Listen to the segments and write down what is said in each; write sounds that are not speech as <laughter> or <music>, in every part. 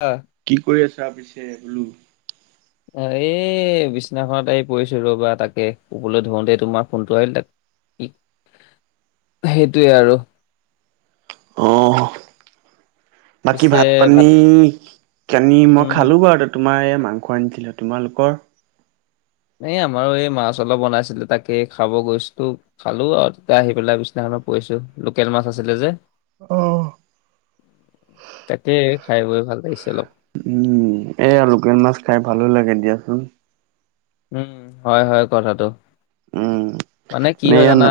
অ'। কি কৰি আছা পিছে বোলো। এই বিছনাখনত আহি পৰিছো ৰবা তাকে শুবলৈ ধৰোতে তোমাৰ ফোনটো আহিল তাক সেইটোৱে আৰু। অ', বাকী ভাত পানী কানি মই উম খালোঁ বাৰু তাত। তোমাৰ এই মাংস আনিছিলোঁ তোমালোকৰ। এই আমাৰো এই মাছ অলপ বনাইছিলো তাকে খাব গৈছো। খালোঁ আৰু তেতিয়া আহি পেলাই বিনাখন পৰিছো লোকেল মাছ আছিলে যে। অ' তাকে খাই বৈ ভাল লাগিছে অলপ। উম এই লোকেল মাছ খাই ভালো লাগে দিয়াচোন। উম হয় হয় কথাটো। উম, মানে কি হয় এয়া জানা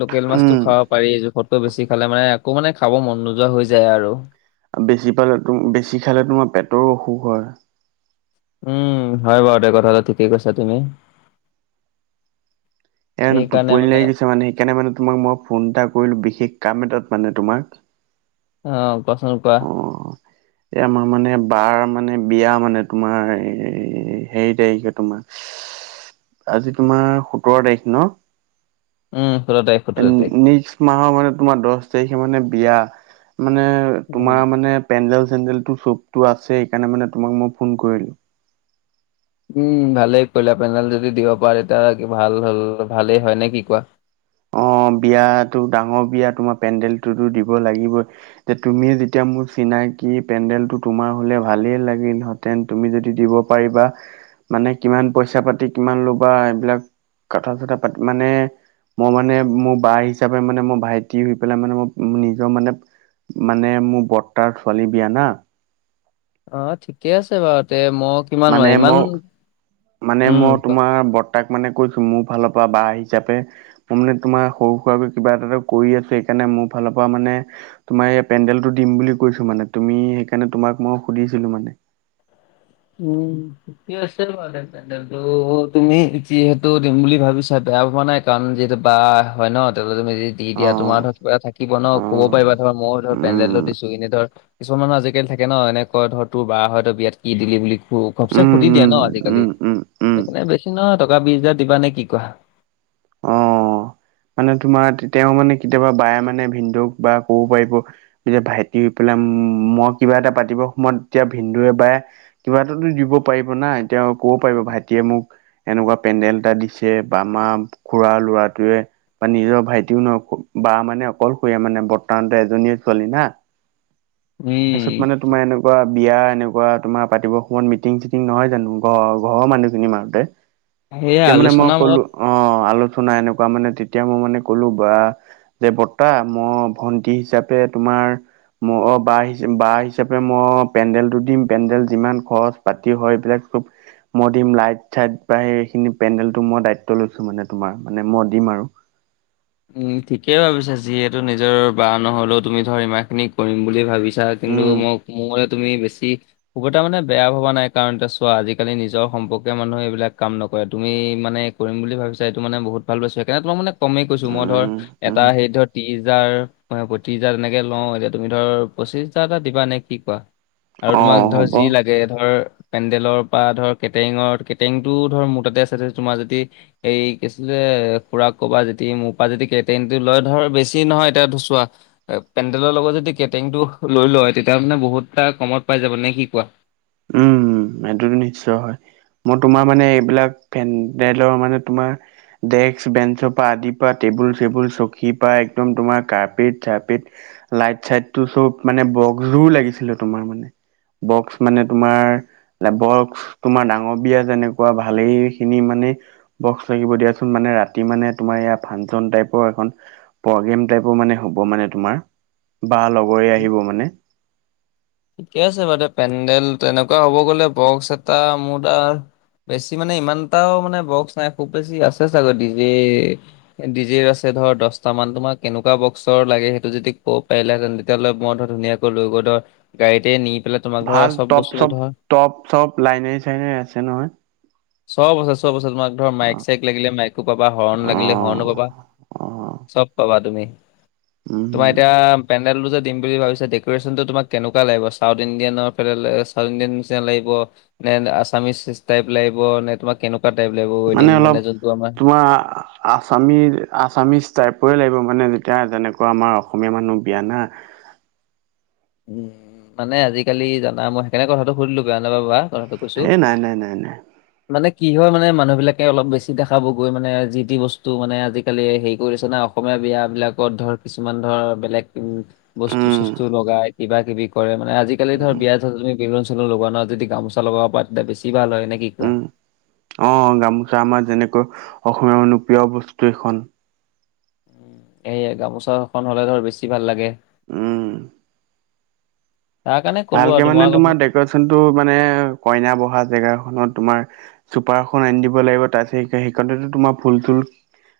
লোকেল মাছটো উম, <unintelligible> পাৰি জোখতকৈ বেছি খালে মানে আকৌ মানে খাব মন নোযোৱা হৈ যায় আৰু। আ, বেছি পালে তুম বেছি খালে তোমা পেটৰো অসুখ হয়। উম হয় বাৰু দে কথাটো ঠিকেই কৈছা তুমি। এন টোপনি লাই গৈছে মানে সেইকাণে মানে তোমাক মই ফোনটা কৰিলোঁ বিশেষ কাম এটাত বানে তোমাক অ', কোৱাচো কোৱা এ, আমা মানে বাৰ মানে বিয়া মানে তোমাৰ- হেৰি তাৰিখে তোমাৰ <inaudible> আজি তোমাৰ সোতৰ তাৰিখ ন উম সোতৰ তাৰিখ এন নিক্স মাহ্ মানে তোমা দচ তাৰিখে মানে বিয়া মানে তোমা উম। মানে পেণ্ডেল চেণ্ডেলটো চবতো আছে সেইকাণে মানে তোমাক ম ফোন কৰিলোঁ। উম ভালেই কৰিলা পেনডেল যদি দিব পাৰে তা কি ভাল হ'ল ভালেই হয় নে কি কোৱা অ', বিয়াতো ডাঙ্ বিয়া তোমা পেণ্ডেলটোতো দিব লাগিবই যে তুমিয়ে যেতিয়া মোৰ চিনাকি পেণ্ডেলটো তোমা হ'লে ভালেই লাগিল হয় টেন তুমি যদি দিব পাৰিবা মানে কিমান পইচা পাতি কিমান ল'বা এইবিলাক কথা চথা পাতি মানে ম মানে মো বা হিচাপে মানে মো ভাইটি হৈ পেলাই মানে ম নিজ্ মানেপ মানে মো বৰ্তাৰ ছোৱালী বিয়া না অ', ঠিকে আছে বাৰু তে ম কিমান মানে মাই ইমান মই মানে উম, মই কোৱা। তোমাৰ বৰ্তাক মানে কৈছোঁ মো ফাল্ পা বা হিচাপে ম মানে তোমা সৰু সুৰাকৈ কিবা এটাটো কৰি আছোঁ সেইকাণে মো ফাল্ পা মানে তোমা এই পেণ্ডেলটো দিম বুলি কৈছোঁ মানে তুমি সেইকাণে তোমাক ম সুধিছিলো মানে উম <unintelligible> পেণ্ডেলটো তুমি যিহেতু দিম বুলি ভাবিছা বেয়া ভবা নাই কাৰণ যিহেতু বা হয় ন <unintelligible> দি অ দিয়া তোমা ধ কিবা থাকিব ন অ ক'ব পাৰিবা ধৰ মইও ধৰ পেনণ্ডেলটো উম দিছো ইনে ধৰ কিছুমান মানুহ আজিকালি থাকে ন এনেক কয় ধৰ তোৰ বা হয় তই বিয়াত কি দিলি বুলি খু ঘবচে উম সুধি উম দিয়ে ন আজিকালি উম উম উম সেইকাণে বেছি নহয় টকা বিচজাৰ দিবা নে কি কোৱা অ'। মানে তোমাৰ তেতিয়াও মানে কেতিয়াবা বায়ে মানে ভিনদৌক বা ক'ব পাৰিব যেতিয়া ভাইটি হ পেলাই উম মই কিবা এটা পাতিবৰ সময়ত তিয়া ভিনদৌৱে বায়ে কিবা এটাতো দিব পাৰিব না এতিয়া অ', ক'ব পাৰিব ভাইটিয়ে মোক এনুকুৱা পেণ্ডেলটা দিছে বা আমা খুৰা ল'ৰাটোৱে বা নিজ্ ভাইটিও ন ফ বা মানে অকলশৰীয়া মানে বৰ্তান ত এজনীয়ে ছোৱালী না উম <unintelligible> মানে তোমা এনেকোৱা বিয়া এনেকোৱা তোমা পাতিব সময়ত মিটিং চিটিং নহয় জানো ঘৰ ঘৰ মানুহখিনি <unintelligible> <unintelligible> তিয়া মানে মই আলোচনা ক'লো মত অ', আলোঠনা এনুকোৱা মানে তেতিয়া মই মানে ক'লো বা যে বৰ্তা মই ভন্টি হিচাপে তোমাৰ ম অ', বা হিচ বা হিচাপে ম পেণ্ডেলটো দিম পেণ্ডেল যিমান খৰচ পাতি হয় এইবিলাক চব মই দিম লাইট চাইট বা সেইখিনি পেণ্ডেলটো মই দায়িত্ব লৈছোঁ মানে তোমাৰ মানে মই দিম আৰু। উম ঠিকেই ভাবিছা যিহেতু নিজৰ বা নহ'লও তুমি ধৰ ইমা খিনি কৰিম বুলি ভাবিছ ছা কিন্তু উম ম'ক মো মতে তুমি বেছি <unintelligible> মানে বেয়া ভবা নাই কাৰণ এতিয়া চোৱা আজিকালি নিজৰ সম্পৰ্কীয় মানুহে এইবিলাক কাম নকৰে তুমি মানেক কৰিম বুলি ভাবিছা এইটো মানে বহুত ভাল পাইছোঁ সেইকাণে তোমাক মানে কমেই কৈছোঁ মই ধৰ উম এটা উম হেৰিত ধৰ ত্ৰিশ হাজাৰ, পয়ত্ৰিশ হাজাৰ তেনেকে লওঁ। এতিয়া তুমি ধৰ পঁচিশ হাজাৰ এটা দিবা নে কি? আৰু অ তোমাক ধৰ হ'ব যি লাগে এ ধৰ পেণ্ডেলৰ পৰা ধৰ কেটেৰিঙৰ, কেটেৰিংটো ধৰ মোৰ তাতে আছে তোমাৰ যদি এই কি আছিলে খুৰাক ক'বা যে মোৰপা যদি কেটেৰিংটো লয় ধৰ বেছি নহয় এতিয়া এটো চোৱা পেণ্ডেলৰ লগত যদি কেটাৰিংটো লৈ লয়। তেতিয়া মানে বহুত এটা কমত পাই যাব নে কি কোৱা? উম, এইটোতো নিশ্চয়, হয় মই তোমাৰ মানে এইবিলাক ভেনটেলৰ মানে তোমাৰ ডেস্ক, বেঞ্চৰ পৰা আদিৰ পৰা টেবুল চেবুল চকীৰ পৰা একদম তোমাৰ কাৰ্পেট চাৰ্পেট লাইট চাইটো চব মানে বক্সযোৰ লাগিছিলে তোমাৰ মানে বক্স মানে তোমাৰ বক্স তোমাৰ ডাঙৰ বিয়া যেনেকুৱা ভালেই খিনি মানে বক্স লাগিব দিয়াচোন মানে ৰাতি মানে তোমাৰ এইয়া ফাংচন টাইপৰ এখন প্ৰগ্ৰেম টাইপৰ মানে হ'ব মানে তোমাৰ। বা লগৰীয়া আহিব মানে। ঠিকে আছে বাৰু পেণ্ডেল তেনেকুৱা হ'ব গ'লে বক্স এটা মোৰ তাত বেছি মানে ইমানটাও মানে বক্স নাই, খুব বেছি আছে চাগৈ ডি জে ডি জে আছে ধৰ দশটা মান। তোমাৰ কেনেকুৱা বক্সৰ লাগে সেইটো যদি ক'ব পাৰিলাহেঁতেন তেতিয়াহ'লে মই ধৰ ধুনীয়াক লৈ গৈ ধৰ গাড়ীতে নি পেলাই তোমাক ধৰ চব বস্তু ধৰ চব লাইনে চাইনেৰে আছে নহয়? চব আছে চব আছে। তোমাক ধৰ মাইক অ', চাইক লাগিলে মাইকো পাবা, হৰ্ণ লাগিলে হৰ্ণো পাবা। অ', চব পাবা তুমি, তোমাৰ উম, এতিয়া পেন্দেলটো যে দিম বুলি ভাবিছা, ডেকৰেচনটো তোমাক কেনেকুৱা লাগিব। চাউথ ইণ্ডিয়ানৰ ফালে চাউথ ইণ্ডিয়ান নিচিনা লাগিব নে আছামিচ চিছ টাইপ লাগিব নে তোমাৰ কেনেকুৱা টাইপ লাগিব ৱেডিং মানে যোনটো আমাৰ <unintelligible> আছামী আছামিজ টাইপৰে লাগিব মানে যেতিয়া যেনেকুৱা আমাৰ অসমীয়া মানুহ বিয়া না উম মানে আজিকালি জানা মই সেইকাৰণে কথাটো সুধিলো বেয়া নাপাবা। তাকে কৈছো এ নাই নাই নাই নাই মানে কি হয় মানে মানুহবিলাকে অলপ বেছি দেখাব গৈ মানে যি টি বস্তু মানে আজিকালি হেৰি কৰি দিছে না অসমীয়া বিয়াবিলাকত ধৰ কিছুমান ধৰ বেলেগ বস্তু উম, চস্তু লগাই কিবা কিবি কৰে মানে আজিকালি ধৰ উম, বিয়াত তুমি বেলুন চেলুন লগোৱা না, যদি গামোচা লগাব পা তেতিয়া বেছি ভাল হয় নেক উম অ' গামোচা আমাৰ যেনেকৈ অসমীয়া মানুহ প্ৰিয় বস্তু এইখন। সেয়ে গামোচাখন হ'লে ধৰ বেছি ভাল লাগে। উম তাৰ কাৰণে ক'লো আৰু ভালকে মানে কথা তোমাৰ ডেক'ৰেচনটো মানে কইনা বহা জেগাখনত তোমাৰ চুপাৰ এখন আনি দিব লাগিব। তাৰপিছত সেইখিনিতে তোমাৰ ফুল চুল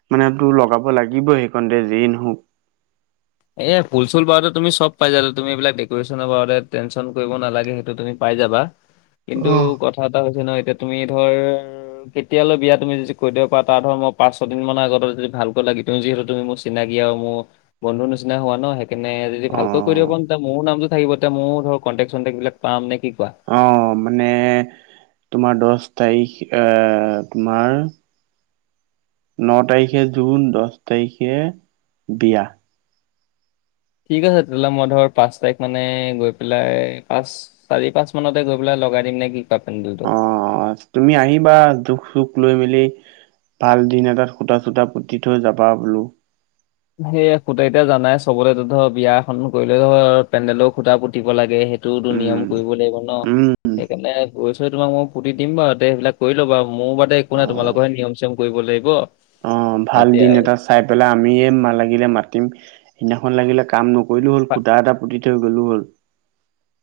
<unintelligible> লগাব লাগিবই সেইকণতে যেই নহওঁক এ ফুল চুল বাৰতে তুমি চব পাই যাবা। তুমি এইবিলাক ডেক'ৰেচনৰ বাৰতে টেনশ্যন কৰিব নালাগে সেইটো তুমি পাই যাবা। কিন্তু কথা এটা হৈছে নহয় এতিয়া তুমি ধৰ কেতিয়ালৈ বিয়া তুমি যদি কৈ দিব পাৰা তাৰ ধৰা ম পাঁচ ছদিন মান আগত যদি ভালকৈ লাগি দি যিহেতু তুমি মোৰ চিনাকি আৰু মোৰ বন্ধু নিচিনা হোৱা ন' সেইকাৰণে যদি ভালকৈ কৰি দিব অ'। পাৰোং তেতিয়া মোৰো নামটো থাকিব। তেতিয়া মোৰ ধৰক কণ্টেক্ট চণ্টেক্টবিলাক পাম নে কি কোৱা? অ' মানে তোমাৰ দশ তাৰিখ এ তোমাৰ ন তাৰিখে জুন, দশ তাৰিখে বিয়া। ঠিক আছে তেতিয়াহ'লে মই ধৰ পাঁচ তাৰিখ মানে গৈ পেলাই পাঁচ চাৰি পাঁচ মানতে গৈ পেলাই লগাই দিম নে কি <unintelligible> অ তুমি আহিবা, দুখ চুখ লৈ মেলি। ভাল দিন এটাত, খুতা চুতা পুতি থৈ যাবা বোলো। সেইয়া খুতা এতিয়া জানাই, চবতে ধৰ বিয়া এখন কৰিলেও ধৰ, পেণ্ডেলৰ খুতা পুতিব লাগে। সেই এইটোতো নিয়ম উম কৰিব লাগিব ন', উম সেইকাৰণে গৈ ছৈ তোমাক মই পুতি দিম বাৰু দে। সেইবিলাক কৰি ল' বাৰু, মোৰ বাদে একো অ নাই। তোমালোকৰহে নিয়ম চিয়ম কৰিব লাগিব। অ', ভাল এতিয়া দিন এটা চাই পেলাই আমিয়ে লাগিলে মাতিম। সেইদিনাখন লাগিলে কাম ন নকৰিলো হ'ল, পা- খুটা এটা পুতি থৈ গ'লেও হ'ল।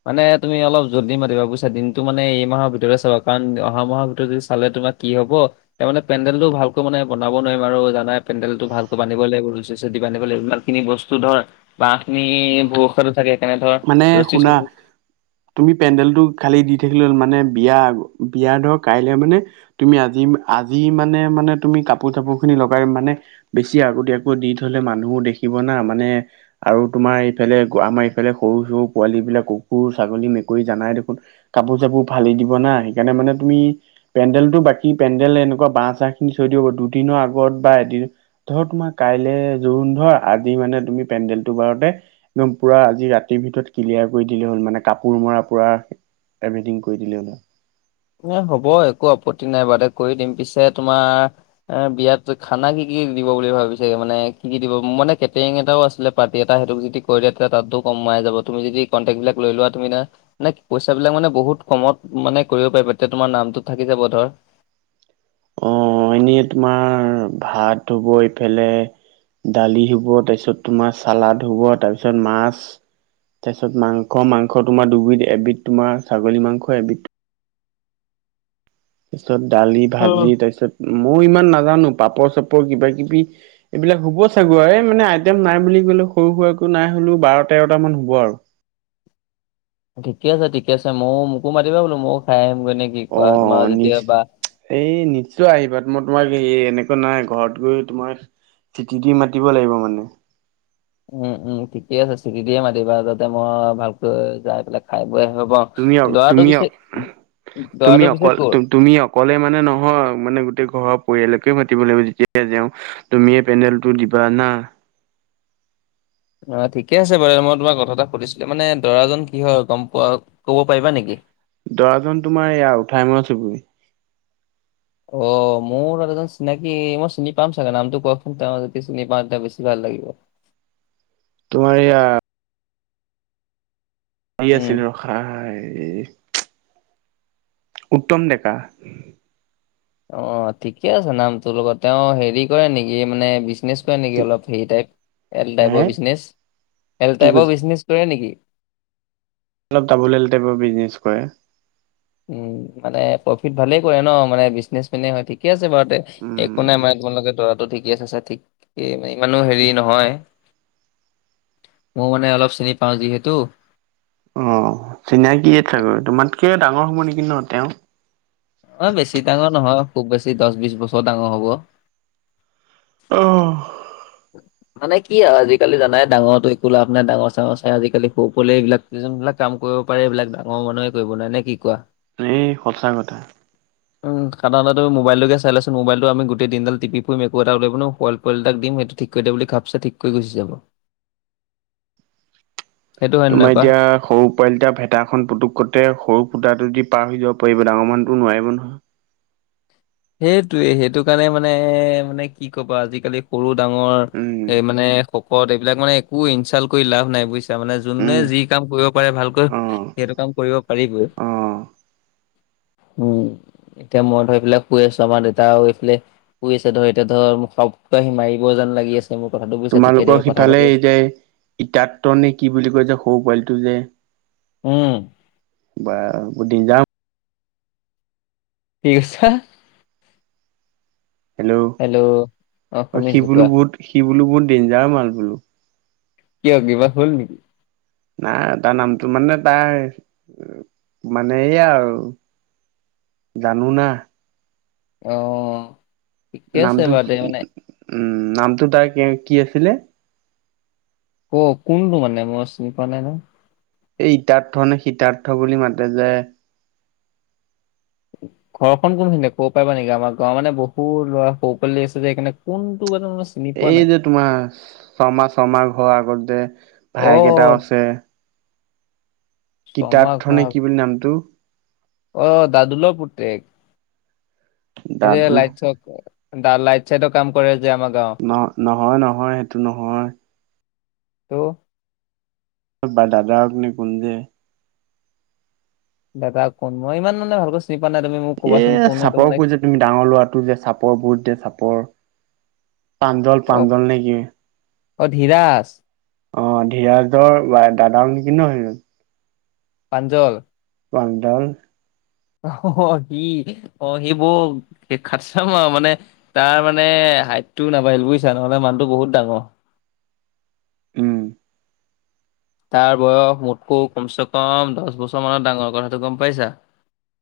মানে তুমি অলপ যল্দি মাতিবা বুজিছা, দিনটো মানে এইমাহৰ ভিতৰতে চাবা, কাৰণ অহা মাহৰ ভিতৰত যদি চালে তোমাক কি হ'ব? তাৰ মানে পেন্দেল টো ভালকৈ মানে বনাব নোৱাৰিম, আৰু জানাই পেণ্ডেল ভালকৈ বান্ধিব লাগিব। ৰচী চচী বন্ধিব লাগিব। খিনি বস্তু ধৰ, বাহ খিনি বৰষুণতো থাকে। সেইকাৰণে ধৰ মানে, ৰছী শুনা! চছী তুমি পেণ্ডেলটো খালি দি থাকিল হ'ল। মানে বিয়া, বিয়া ধৰ কাইলে মানে তুমি আজি, আজি মানে মানে তুমি কাপোৰ চাপোৰ খিনি লগাই মানে। বেছি আগতীয়াকৈ দি থ'লে মানুহো দেখিব না', মানে আৰু তোমাৰ এইফালে আমাৰ এইফালে সৰু সৰু পোৱালী বিলাক, কুকুৰ, ছাগলী, মেকুৰী জানাই দেখোন। কাপোৰ চাপোৰ ফালি দিব না', সেইকাৰণে মানে তুমি পেণ্ডেলটো বাকী পেণ্ডেল এনেকুৱা, বাঁহ চাহ খিনি থৈ দিব। দুদিনৰ আগত বা এদিন ধৰ তোমাৰ কাইলৈ জোৰোণ ধৰ, আজি মানে তুমি পেণ্ডেলটো বাৰোতে একদম পুৰা যি ৰাতিৰ ভিতৰত ক্লিয়াৰ কৰি দিলে হ'ল মানে, কাপোৰ মৰা পুৰা এভ্ৰিটিং কৰি দিলে হ'ল। এ হ'ব, একো আপত্তি নাই বাদে। কৰি দিম, পিছে তোমাৰ, এ বিয়াত খানা কি কি দিব বুলি ভাবিছে? মানে কি কি দিব! মোৰ মানে কেটেৰিং এটাও আছিলে। পাৰ্টি এটা, সেইটোক যদি কৈ দিয়া। তেতিয়া তাতো কমাই যাব, তুমি যদি কণ্টেক্টবিলাক লৈ লোৱা তুমি। মানে পইচাবিলাক মানে বহুত কমত মানে কৰিব পাৰিবা। তেতিয়া তোমাৰ নামটো থাকি যাব ধৰ। হয়নি, তোমাৰ ভাত হ'ব এইফালে, দালি হ'ব, তাৰপিছত তোমাৰ চালাদ হ'ব। তাৰপিছত তোমাৰ মাছ। তাৰপিছত মাংস, মাংস তোমাৰ দুবিধ, এবিধ তোমাৰ ছাগলী, মাংস এবিধ তাৰপিছত দালি, অ'। ভাজি। তাৰপিছত মইয়ো ইমান নাজানোঁ। পাপৰ চাপৰ কিবা-কিবি এইবিলাক হ'ব চাগৈ, আৰু এই মানে আইটেম নাই বুলি ক'লে। সৰু সুৰাকো নাই হ'লেও বাৰ তেৰটা মান হ'ব আৰু। ঠিকে আছে, ঠিকে আছে। মইয়ো মোকো মাতিবা বোলো, ময়ো খাই আহিম গৈ নে কি? কোৱা তোমাৰ অ', নিচ যেতিয়া বা এই নিশ্চয় আহিবা, মই তোমাক এই এনেকুৱা নহয়, ঘৰত গৈ তোমাৰ চিঠি দি মাতিব লাগিব মানুহ। উম্ উম্, ঠিকে আছে। চিঠি দিয়ে মাতিবা, যাতে মই ভালকৈ যাই পেলাই খাই বৈ আহিব পাৰোঁ। তুমি অ', দৰাটো তুমি পিছে অ', তুমি দৰাটো পিছে অকল ক'ৰ? তুমি অক ক'লে মানে নহয়, মানে গোটেই ঘৰৰ পৰিয়ালকে মাতিব লাগিব, যেতিয়াই যাওঁ। তুমিয়েই পেন্দেলটো দিবা না। অ', ঠিকে আছে বাৰু। মই তোমাক কথা এটা সুধিছিলোঁ, মানে দৰাজন কি হয়, গম পোৱা। ক'ব পাৰিবা নেকি? দৰাজন তোমাৰ এইয়া, উঠাই মৰা চুবুৰী। অ', মোৰ মানুহজন চিনাকি, মই চিনি পাম চাগে, নামটো কওঁকচোন? মই যদি চিনি পাওঁ, তেতিয়া বেছি ভাল লাগিব। তোমাৰ এইয়া। শুই উম আছিলোঁ, সাই উত্তম ডেকা। অ', ঠিকে আছে নাম তোৰ লগত। তেওঁ হেৰি কৰে নেকি? এই মানে, বিজনেছ কৰে নেকি অলপ হেৰি টাইপ? এল হে টাইপৰ বিজনেছ, এল কি টাইপৰ কৈছে বিজনেছ কৰে নেকি? অলপ দাবোল এল টাইপৰ বিজনেছ কৰে। মানে প্ৰফিট ভালেই কৰে ন মানে বিজনেচ মেনে হয় ঠিক। ঠিকে আছে বাৰু তে একো উম নাই মানে তোমালোকে দৰাটো ঠিকে চাইছা ঠিক। ই এনৈ ইমানো হেৰি নহয় মও মানে অলপ চিনি পাও যিহেতু, অ চিনাকিয়ে চাগৈ তোমাতকে ডাঙৰ হ'ব নেকি ন তেওঁ, অ বেছি ডাঙৰ নহয় খুব বেছি দচ বিচ বছৰ ডাঙৰ হ'ব। অ মানে কি আৰু আজিকালি জানাই ডাঙৰো একো লাভ নাই ডাঙৰ চাঙৰ চাই আজিকালি সৰু পোৱালি এইবিলাক, যোনবিলাক কাম কৰিব পাৰে এইবিলাক ডাঙৰ মানুহে কৰিব নোৱাই নে কি কোৱা, এই সঁচা কথা <inaudible> উম সাধৰণ তু মবাইলটোেকে চাই লোৱা চুন মোবাইলটো আমি গোটেই দিন দাল টিপি ফুৰিম একো এটা উলিয়াব নোৱাৰোঁ পোৱালি পোৱালি এটাক দিম সেইটো ঠিক কৰি দে বুলি ঘাপ চে ঠিক কৰি থৈ গুচি যাব। সেইটো হয় নে তোমাৰ নহয় কোৱা? এতিয়া সৰু পোৱালিটা ভেটাখন পুটোকতে সৰু ফুটাটো যদি পাৰ হৈ যাব পাৰিব ডাঙৰ মানুহ এটাই নোৱাৰিব নহয়। সেইটোৱে সেইটো কাৰণে মানে মানে কি কবা আজিকালি সৰু ডাঙৰ উম, এ মানে, পকত এইবিলাক মানে একো ইনচাল্ কৰি লাভ নাই বুজিছা তাৰ মানে উম, যোনে যি কাম কৰিব পাৰে ভালকৈ অ', সেইটো কাম কৰিব পাৰিবই। অ', উম এতিয়া মই এইবিলাক, শুই আছো আমাৰ দেউতাও এইফালে শুই আছে ধৰ এতিয়া ধৰ খব কে আহি মাৰিব যেন লাগি আছে। তুমি মোৰ কথাটো বুজিছা ঠিকে দেই কথা পাতি আছো। ইডাটনে কি বুলি কয় যে সৰু পোৱালিটো যে, উম বা বৰ দেঞ্জাৰ কি কৈছা? হেল্ল' অ সি শুনিছো বোলো কোৱা বহুত সি বোলো বহুত ডেঞ্জাৰ মাল বোলো কিয় কিবা হ'ল নেকি নাই তাৰ নামটো মানে তাৰ মানে এইয়া আৰু জানো না অ ঠিকে আছে নামটো বাৰু দে মানে উম নামটো তাৰ কি আছিলে অ কোনটো মানে মই চিনি পোৱা নাই নহয় এই ইতাৰ্থ নে সীতাৰ্থ বুলি মাতে যে <unintelligible> ঘৰখন কোনখিনিত ক'ব পাৰিব নেকি আমাৰ গাঁৱৰ ৱৰ মানে বহু ল'ৰা সৰু পোৱালি আছে যে এইকাৰণ কোনটো মানুহ মই চিনি পোৱা নাই। এই যে তোমাৰ শৰ্মা শৰ্মা ঘৰ আগত যে অ' ভাইকেইটাও আছে শৰ্মা কিতাৰ্থ নে ঘৰ কি বুলি নামটো অ দাদুলৰ পুতেক এই যে দাদু লাইট চাট লাইট চাইটৰ কাম কৰে যে আমাক নহ নহয় নহয় সেইটো নহয় ত দাদাক কোন যে দাদা কোন মই ইমান মানে ভালকৈ চিনি পোৱা নাই তুমি মোক এ ক'বাচোন কোন সেইটো চাপৰ মানে কৈ যে তুমি ডাঙৰ লৰাটো যে চাপৰ বহুত যে চাপৰ প্ৰাঞ্জল অ প্ৰাঞ্জল নে কি অ, ধীৰাজ। অ, ধৰাজৰ দাদা অক নেকি ন সেইজন? প্ৰাঞ্জল। প্ৰাঞ্জল। অ, সি, অ, সি বৰ খাটছাম <unintelligible> মানে তাৰ মানে হাইটটো নাবাঢ়িল বুজিছা, নহ'লে মানুহটো বহুত ডাঙৰ। উম। তাৰ বয়স মোতকৈও কমচে কম দহ বছৰ মানৰ ডাঙৰ, কথাটো গম পাইছা।